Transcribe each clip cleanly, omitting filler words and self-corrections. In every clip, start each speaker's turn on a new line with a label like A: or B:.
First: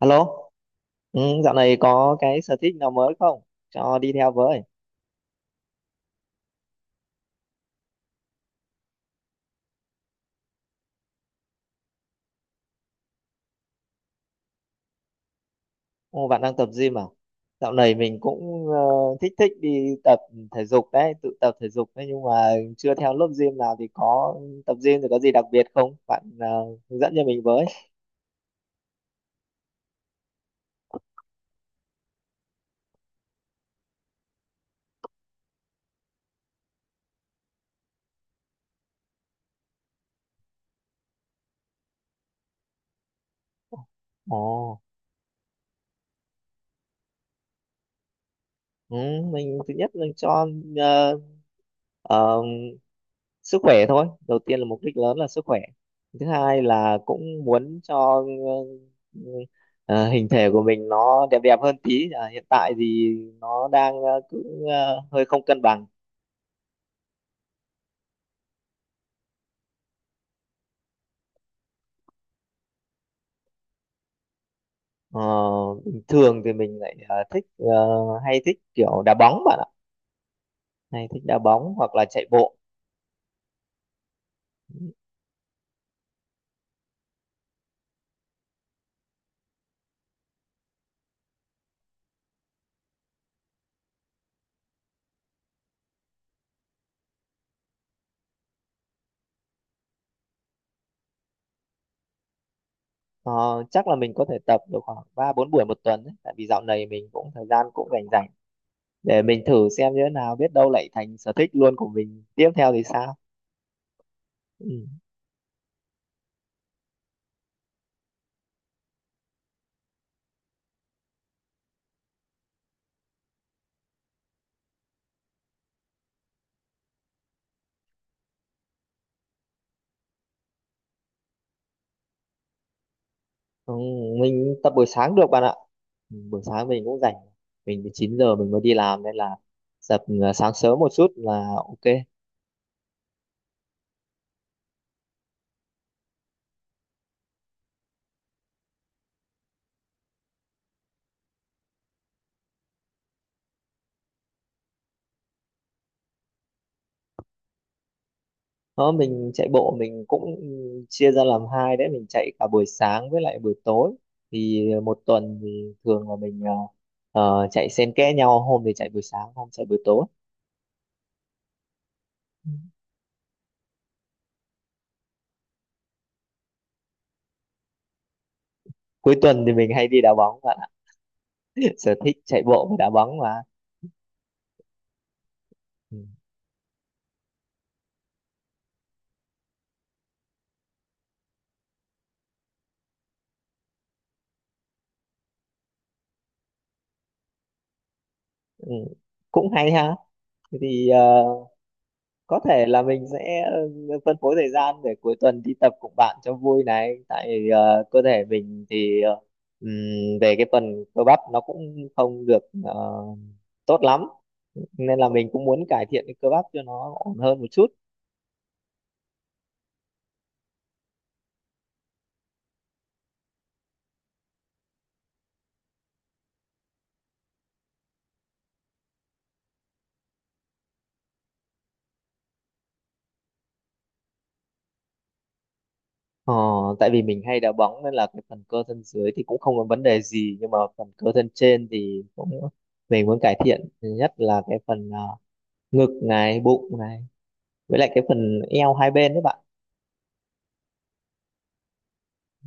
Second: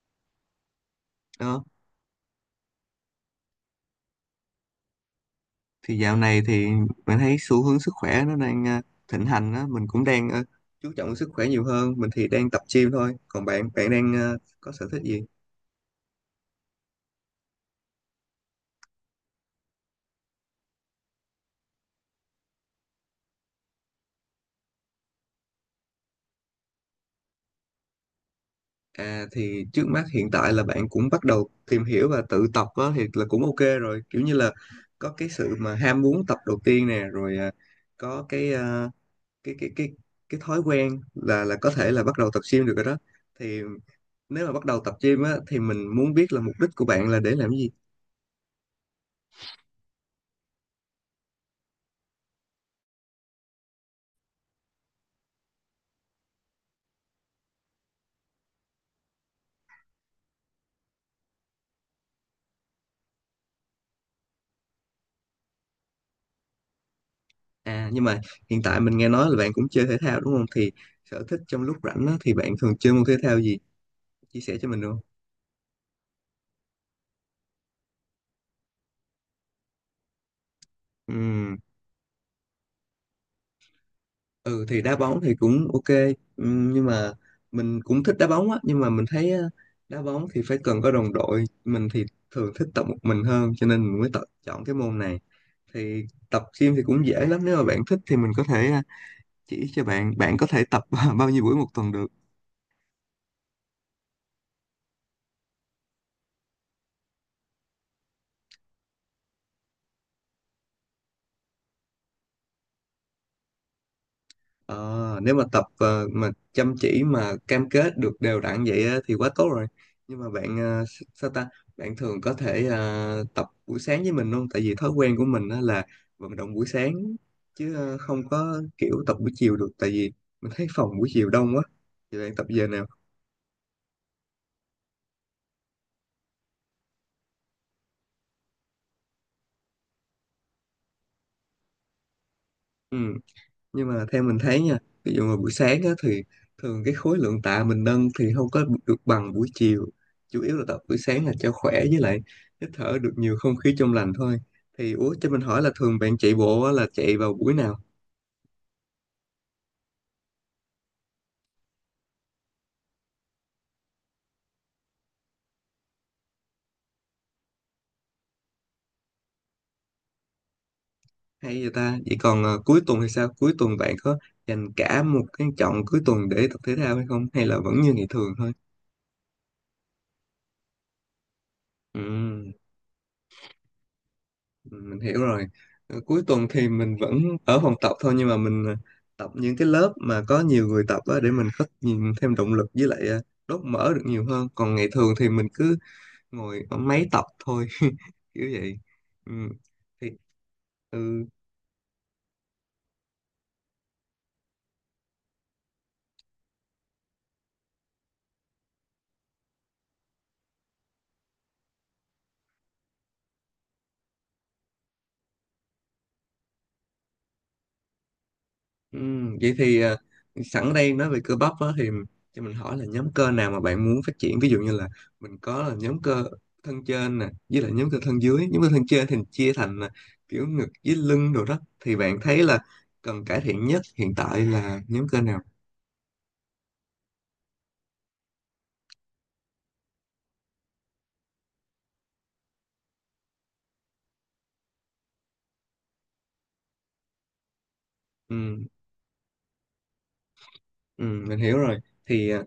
A: Alo, dạo
B: Đó
A: này có cái sở thích nào mới không? Cho đi theo với.
B: thì dạo này thì mình thấy xu hướng sức khỏe nó đang thịnh hành á, mình cũng đang chú trọng sức khỏe nhiều hơn. Mình thì đang tập gym thôi, còn bạn bạn đang có sở thích gì?
A: Ồ, bạn đang tập gym à? Dạo này mình cũng thích thích đi tập thể dục đấy, tự tập thể dục đấy, nhưng mà chưa theo lớp gym nào. Thì có tập gym thì có gì đặc biệt không? Bạn hướng dẫn cho mình với.
B: À, thì trước mắt hiện tại là bạn cũng bắt đầu tìm hiểu và tự tập á, thì là cũng ok rồi, kiểu như là có cái sự mà ham muốn tập đầu tiên nè, rồi có cái cái cái cái cái thói quen là có thể là bắt đầu tập gym được rồi đó. Thì nếu mà bắt
A: Ồ,
B: đầu tập gym á, thì mình muốn biết là mục đích của bạn là để làm gì.
A: ừ, mình thứ nhất là cho uh, sức khỏe thôi, đầu tiên là mục đích lớn là sức khỏe. Thứ hai là cũng muốn cho ừ, hình thể của mình nó đẹp đẹp hơn tí à, hiện tại thì nó đang cứ hơi không cân bằng.
B: À nhưng mà hiện tại mình nghe nói là bạn cũng chơi thể thao đúng không? Thì sở thích trong lúc rảnh á, thì bạn thường chơi môn thể thao gì? Chia sẻ cho mình được không?
A: Ờ, bình thường thì mình lại thích hay thích kiểu đá bóng bạn ạ, hay thích đá
B: Ừm.
A: bóng hoặc là chạy bộ.
B: Ừ thì đá bóng thì cũng ok. Nhưng mà mình cũng thích đá bóng á, nhưng mà mình thấy á, đá bóng thì phải cần có đồng đội, mình thì thường thích tập một mình hơn, cho nên mình mới tập chọn cái môn này. Thì tập gym thì cũng dễ lắm, nếu mà bạn thích thì mình có thể chỉ cho bạn. Bạn có thể tập bao nhiêu buổi một tuần được?
A: Ờ, chắc là mình có thể tập được khoảng ba bốn buổi một tuần đấy. Tại vì dạo này mình cũng thời gian cũng rảnh rảnh, để mình thử xem như thế nào, biết đâu lại thành sở thích luôn của mình tiếp theo thì sao. Ừ.
B: Ờ, nếu mà tập mà chăm chỉ mà cam kết được đều đặn vậy á, thì quá tốt rồi. Nhưng mà bạn sao ta? Bạn thường có thể tập buổi sáng với mình luôn. Tại vì thói quen của mình á là vận động buổi sáng, chứ không có kiểu tập buổi chiều được. Tại vì mình thấy phòng buổi chiều đông quá. Thì bạn tập giờ nào?
A: Không, mình tập buổi sáng được bạn ạ. Ừ, buổi sáng mình cũng rảnh, mình từ 9 giờ mình mới đi làm nên là tập sáng sớm một chút là ok.
B: Ừ, nhưng mà theo mình thấy nha, ví dụ mà buổi sáng á, thì thường cái khối lượng tạ mình nâng thì không có được bằng buổi chiều. Chủ yếu là tập buổi sáng là cho khỏe, với lại hít thở được nhiều không khí trong lành thôi. Thì ủa, cho mình hỏi là thường bạn chạy bộ á, là chạy vào buổi nào?
A: Đó mình chạy bộ mình cũng chia ra làm hai đấy, mình chạy cả buổi sáng với lại buổi tối. Thì một tuần thì thường là mình chạy xen kẽ nhau, hôm thì chạy buổi sáng, hôm chạy buổi tối.
B: Hay vậy ta. Vậy còn
A: Ừ.
B: cuối tuần thì sao? Cuối tuần bạn có dành cả một cái chọn cuối tuần để tập thể thao hay không, hay là vẫn như ngày thường thôi?
A: Cuối tuần thì mình hay đi đá bóng bạn ạ. Sở thích chạy
B: Ừ.
A: bộ và đá bóng mà.
B: Ừ, mình hiểu rồi.
A: Ừ.
B: Ờ, cuối tuần thì mình vẫn ở phòng tập thôi, nhưng mà mình tập những cái lớp mà có nhiều người tập á, để mình có nhìn thêm động lực, với lại đốt mỡ được nhiều hơn. Còn ngày thường thì mình cứ ngồi ở máy tập thôi. Kiểu
A: Ừ,
B: vậy. Ừ.
A: cũng hay ha.
B: Thì
A: Thế thì
B: ừ.
A: có thể là mình sẽ phân phối thời gian để cuối tuần đi tập cùng bạn cho vui này, tại cơ thể mình thì ừm, về cái phần cơ bắp nó cũng không được tốt lắm, nên là mình cũng muốn cải thiện cái cơ bắp cho nó ổn hơn một chút.
B: Ừ, vậy thì sẵn đây nói về cơ bắp á, thì cho mình hỏi là nhóm cơ nào mà bạn muốn phát triển? Ví dụ như là mình có là nhóm cơ thân trên nè, với lại nhóm cơ thân dưới. Nhóm cơ thân trên thì chia thành kiểu ngực với lưng đồ đó. Thì bạn thấy là cần cải thiện nhất hiện tại là nhóm cơ nào?
A: Ờ, tại vì mình hay đá bóng nên là cái phần cơ thân dưới thì cũng không có vấn đề gì, nhưng mà phần cơ thân trên thì cũng mình muốn cải thiện, nhất là cái phần ngực này, bụng này, với lại cái phần
B: Ừ.
A: eo hai bên đấy bạn.
B: Ừ, mình hiểu rồi. Thì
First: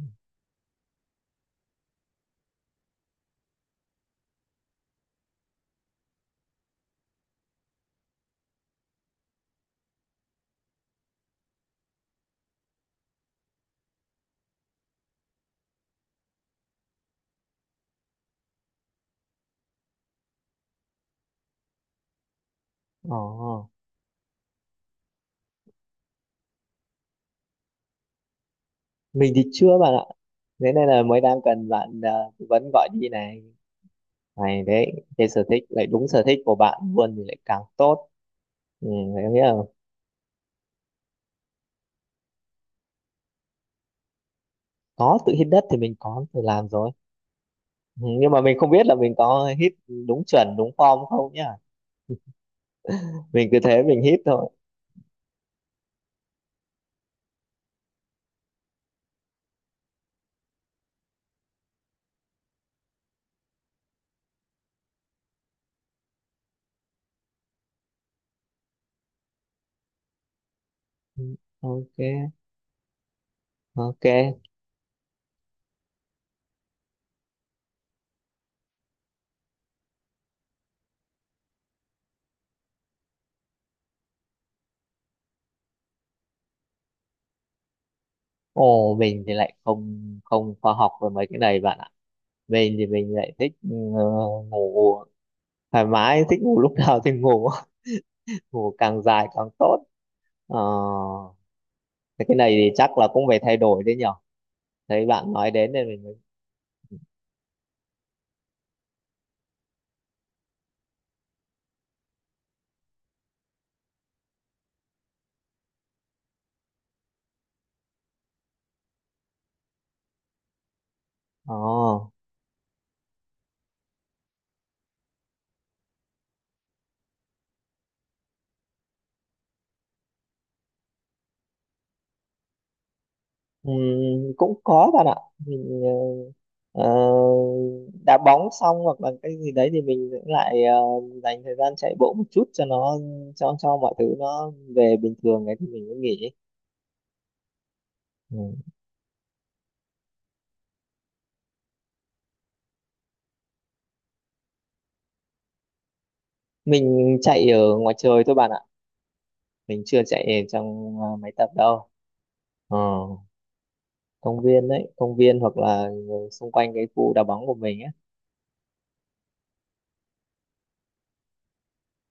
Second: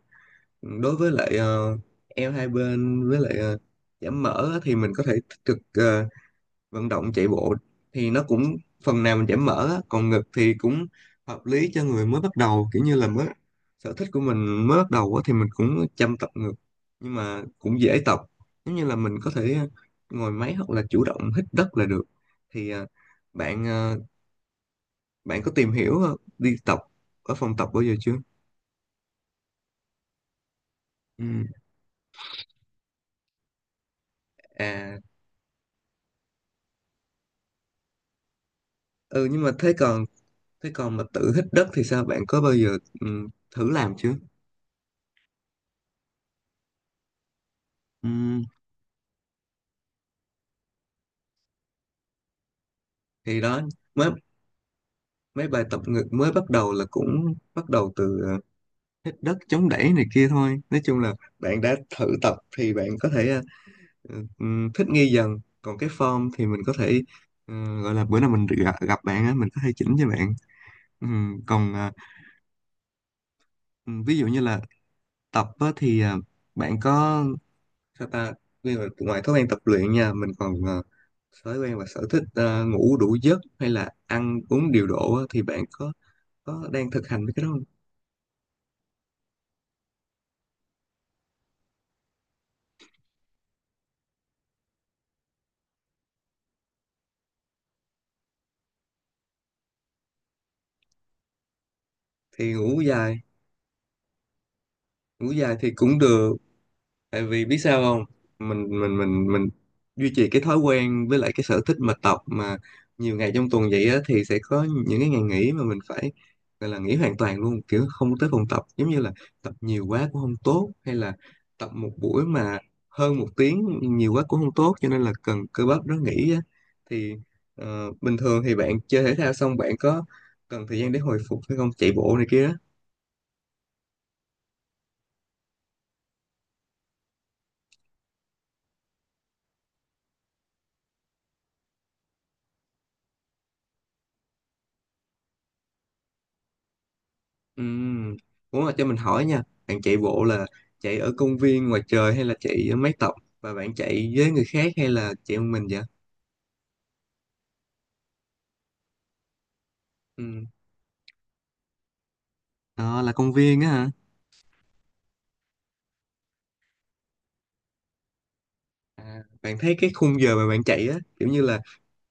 B: đối với lại eo hai bên, với lại giảm mỡ á, thì mình có thể tích cực vận động chạy bộ, thì nó cũng phần nào mình giảm mỡ á. Còn ngực thì cũng hợp lý cho người mới bắt đầu, kiểu như là mới sở thích của mình mới bắt đầu á, thì mình cũng chăm tập ngực, nhưng mà cũng dễ tập. Giống như là mình có thể ngồi máy hoặc là chủ động hít đất là được. Thì
A: Ờ.
B: bạn bạn có tìm hiểu đi tập ở phòng tập bao giờ chưa?
A: Mình thì chưa bạn ạ, thế nên là mới
B: Ừ.
A: đang cần bạn tư vấn gọi đi này, này đấy.
B: À.
A: Cái sở thích lại đúng sở thích của bạn luôn thì lại càng tốt. Ừ, thế
B: Ừ
A: nghĩa
B: nhưng mà
A: là
B: thế còn, thế còn mà tự hít đất thì sao, bạn có bao giờ thử làm chưa?
A: có tự hít đất thì mình có tự làm rồi. Ừ,
B: Ừ.
A: nhưng mà mình không biết là mình có hít đúng chuẩn đúng form không nhá,
B: Thì
A: mình cứ
B: đó,
A: thế mình
B: mới
A: hít thôi.
B: mấy bài tập ngực mới bắt đầu là cũng bắt đầu từ hít đất chống đẩy này kia thôi. Nói chung là bạn đã thử tập thì bạn có thể thích nghi dần. Còn cái form thì mình có thể gọi là bữa nào mình gặp bạn á, mình có thể chỉnh cho bạn.
A: Ừ,
B: Còn
A: ok. Ok.
B: ví dụ như là tập á, thì bạn có sao ta. Ví dụ ngoài thói quen tập luyện nha, mình còn thói quen và sở thích ngủ đủ giấc hay là ăn uống điều độ á, thì bạn có đang thực hành với cái đó không?
A: Ồ mình thì lại không không khoa học về mấy cái này bạn ạ. Mình thì mình lại thích ừ, ngủ thoải mái, thích ngủ lúc nào thì ngủ. Ngủ càng dài càng tốt. Ờ, thế cái
B: Thì
A: này thì
B: ngủ
A: chắc là
B: dài.
A: cũng phải thay đổi đấy nhở, thấy
B: Ngủ
A: bạn nói
B: dài thì
A: đến nên
B: cũng
A: mình mới.
B: được, tại vì biết sao không, mình duy trì cái thói quen với lại cái sở thích mà tập mà nhiều ngày trong tuần vậy á, thì sẽ có những cái ngày nghỉ mà mình phải gọi là nghỉ hoàn toàn luôn, kiểu không tới phòng tập. Giống như là tập nhiều quá cũng không tốt, hay là
A: Ờ
B: tập một buổi mà hơn một tiếng nhiều quá cũng không tốt, cho nên là cần cơ bắp nó nghỉ á. Thì bình thường thì bạn chơi thể thao xong bạn có cần thời gian để hồi phục hay không, chạy bộ này kia đó?
A: cũng có bạn ạ. Mình ờ, ờ, đá bóng xong hoặc là cái gì đấy thì mình cũng lại dành thời gian chạy bộ một chút cho nó, cho mọi thứ nó về bình thường ấy thì mình mới nghỉ.
B: Ừm.
A: Ừ.
B: Muốn là cho mình hỏi nha, bạn chạy bộ là chạy ở công viên ngoài trời hay là chạy ở mái tóc, và bạn chạy với người khác hay là chạy một mình vậy?
A: Mình chạy ở ngoài trời thôi bạn ạ, mình chưa chạy ở
B: Ừm.
A: trong máy tập đâu. Ờ,
B: Đó là công viên á hả?
A: công viên đấy, công viên hoặc là xung quanh cái khu đá bóng của mình ấy.
B: À, bạn thấy cái khung giờ mà bạn chạy á, kiểu như là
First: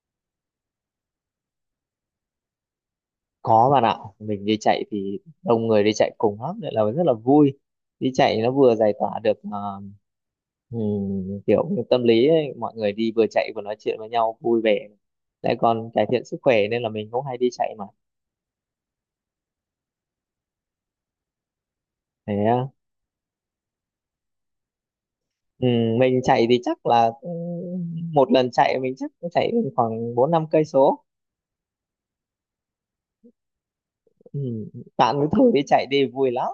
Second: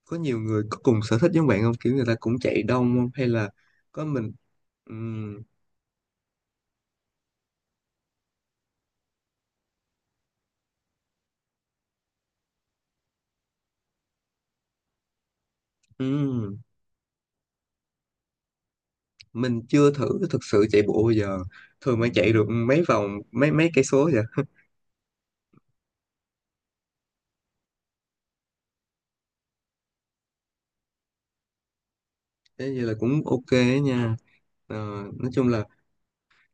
B: có nhiều người có cùng sở thích giống bạn không? Kiểu người ta cũng chạy đông không? Hay là
A: Có bạn ạ,
B: có mình?
A: mình đi chạy thì
B: Ừm.
A: đông người đi chạy cùng lắm, nên là rất là vui. Đi chạy nó vừa giải tỏa được kiểu như tâm lý ấy. Mọi người đi vừa chạy vừa nói chuyện với nhau vui vẻ. Lại còn cải thiện sức
B: Ừm,
A: khỏe nên là mình cũng hay đi chạy mà.
B: mình chưa thử thực sự chạy bộ bao giờ. Thường bạn
A: Thế
B: chạy được
A: á.
B: mấy vòng, mấy mấy cây số vậy?
A: Mình chạy thì chắc là một lần chạy mình chắc cũng chạy khoảng 4 5 cây số.
B: Thế như là cũng ok á nha.
A: Ừm,
B: Ờ,
A: Bạn cứ
B: nói chung
A: thử đi
B: là
A: chạy đi vui lắm.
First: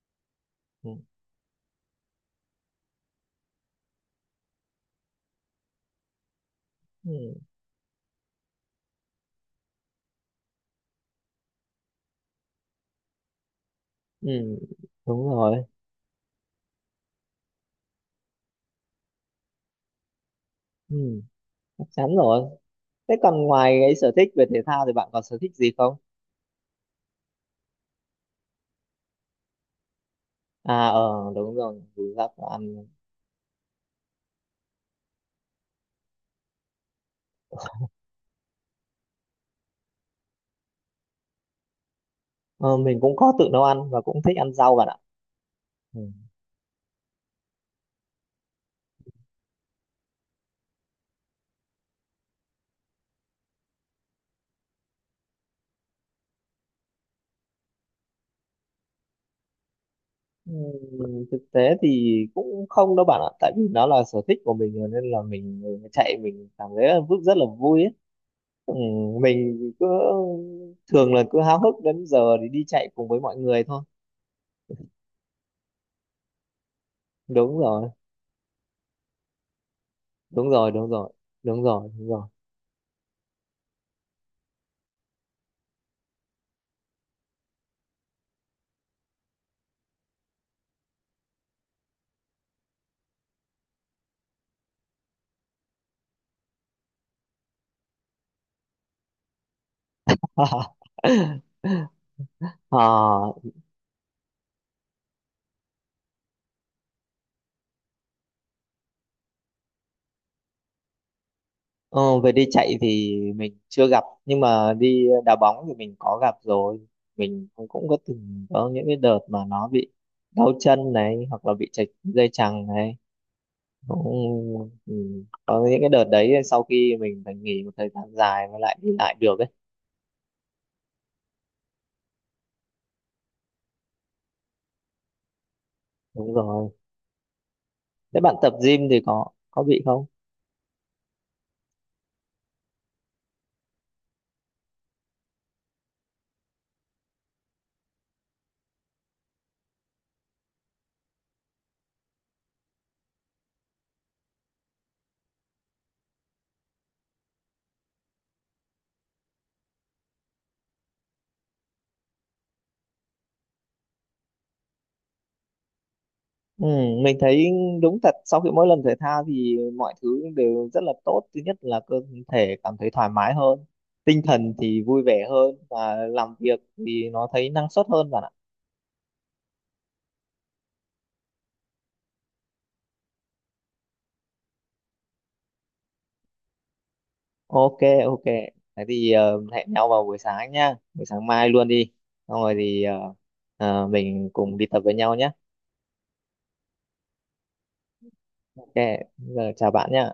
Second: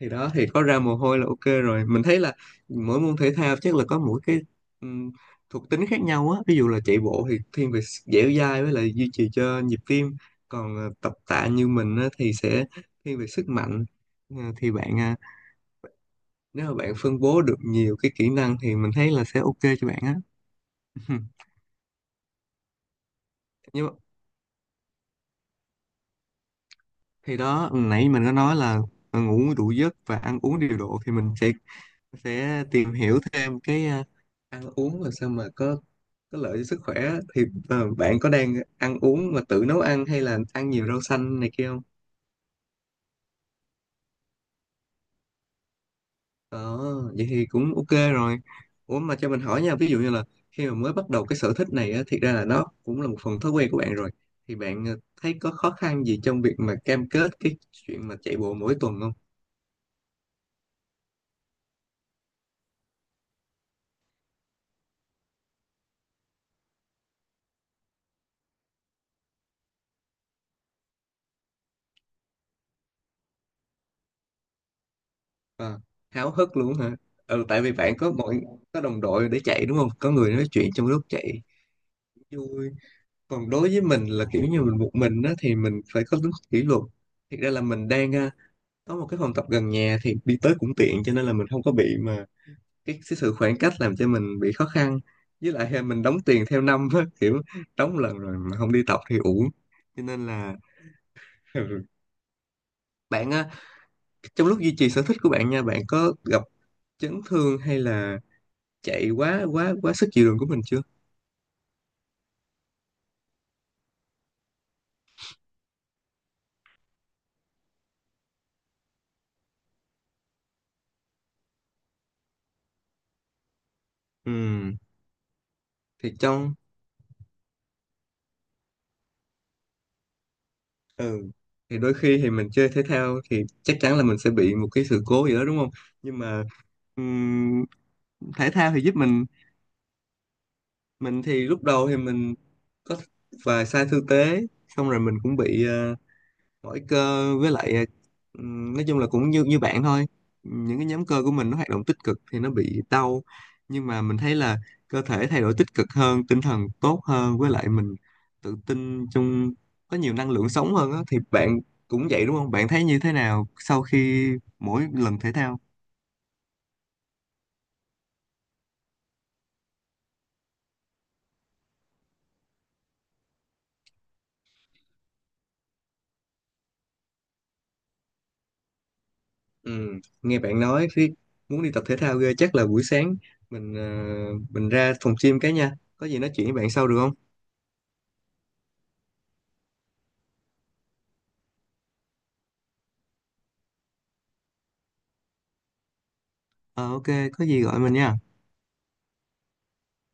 B: thì đó, thì có ra mồ
A: Ừm,
B: hôi là ok rồi. Mình thấy là mỗi môn thể thao chắc là có mỗi cái ừm, thuộc tính khác nhau á. Ví dụ là chạy bộ
A: ừm,
B: thì thiên về dẻo dai, với lại duy trì cho nhịp tim. Còn tập tạ như mình á, thì sẽ thiên về sức mạnh. Ờ,
A: ừm,
B: thì bạn
A: Đúng rồi.
B: nếu mà bạn phân bố được nhiều cái kỹ năng thì mình thấy là sẽ ok cho bạn á.
A: Ừm, Chắc chắn rồi. Thế còn ngoài
B: Nhưng mà
A: cái sở thích về thể thao thì bạn còn sở thích gì không?
B: thì đó, nãy mình có nói là ngủ đủ giấc và ăn uống điều
A: À
B: độ, thì mình
A: ờ đúng rồi, đúng là có
B: sẽ
A: ăn.
B: tìm hiểu thêm cái ăn uống làm sao mà có lợi cho sức khỏe á. Thì à, bạn có đang ăn uống mà tự nấu ăn hay là ăn nhiều rau xanh này kia không?
A: Ờ, mình cũng có tự nấu ăn và cũng thích ăn rau bạn ạ. Ừ.
B: Ờ, vậy thì cũng ok rồi. Ủa mà cho mình hỏi nha, ví dụ như là khi mà mới bắt đầu cái sở thích này á, thiệt ra là nó cũng là một phần thói quen của bạn rồi. Thì bạn thấy có khó khăn gì trong việc mà cam kết cái chuyện mà chạy bộ mỗi tuần không?
A: Thực tế thì cũng không đâu bạn ạ, tại vì nó là sở thích của mình rồi nên là mình chạy mình cảm thấy là rất rất là vui ấy. Mình cứ thường là cứ háo hức đến giờ thì đi chạy cùng với mọi người thôi.
B: À, háo hức luôn hả? Ừ,
A: Đúng
B: tại vì
A: rồi,
B: bạn có mọi, có đồng đội để chạy đúng không? Có người nói
A: đúng rồi,
B: chuyện trong
A: đúng
B: lúc
A: rồi,
B: chạy
A: đúng rồi, đúng rồi.
B: vui. Còn đối với mình là kiểu như mình một mình á, thì mình phải có tính kỷ luật. Thiệt ra là mình đang có một cái phòng tập gần nhà thì đi tới cũng tiện, cho nên là mình không có bị mà cái sự khoảng cách làm cho mình bị khó khăn. Với lại mình đóng tiền theo năm á, kiểu đóng lần rồi mà không đi tập thì uổng, cho nên là ừ.
A: Ờ.
B: Bạn á, trong lúc duy trì sở thích của bạn nha, bạn có gặp chấn thương hay là chạy quá quá quá sức chịu đựng của mình chưa?
A: Ờ, về đi chạy thì mình chưa gặp, nhưng mà đi đá bóng thì mình có gặp rồi. Mình cũng cũng có từng có những cái đợt mà nó bị đau chân này hoặc là bị trật dây chằng này, cũng
B: Ừ
A: ừ, có những cái đợt
B: thì
A: đấy
B: trong,
A: sau khi mình phải nghỉ một thời gian dài mới lại đi lại được ấy.
B: ừ thì đôi khi thì mình chơi thể thao thì chắc chắn là mình sẽ bị một cái sự cố gì đó đúng không, nhưng
A: Đúng
B: mà
A: rồi,
B: ừm,
A: thế bạn
B: thể
A: tập
B: thao
A: gym
B: thì giúp
A: thì
B: mình.
A: có bị không?
B: Mình thì lúc đầu thì mình có vài sai tư thế, xong rồi mình cũng bị mỗi cơ, với lại nói chung là cũng như như bạn thôi. Những cái nhóm cơ của mình nó hoạt động tích cực thì nó bị đau, nhưng mà mình thấy là cơ thể thay đổi tích cực hơn, tinh thần tốt hơn, với lại mình tự tin trong, có nhiều năng lượng sống hơn á. Thì bạn cũng vậy đúng không? Bạn thấy như thế nào sau khi mỗi lần thể thao?
A: Ừ, mình thấy đúng thật sau khi mỗi lần thể thao thì mọi thứ đều rất là tốt. Thứ nhất là cơ thể cảm thấy thoải mái hơn, tinh thần thì vui vẻ hơn, và làm việc thì nó thấy năng suất hơn bạn ạ.
B: Ừ, nghe bạn nói khi muốn đi tập thể thao ghê. Chắc là buổi sáng mình mình ra phòng gym cái nha. Có gì nói chuyện với bạn sau được không?
A: Ok, ok, thế thì hẹn nhau vào buổi sáng nha, buổi sáng mai luôn đi, xong rồi thì mình cùng đi tập với nhau nhé.
B: Ờ ok, có gì gọi mình nha.
A: Ok, giờ chào bạn nhé.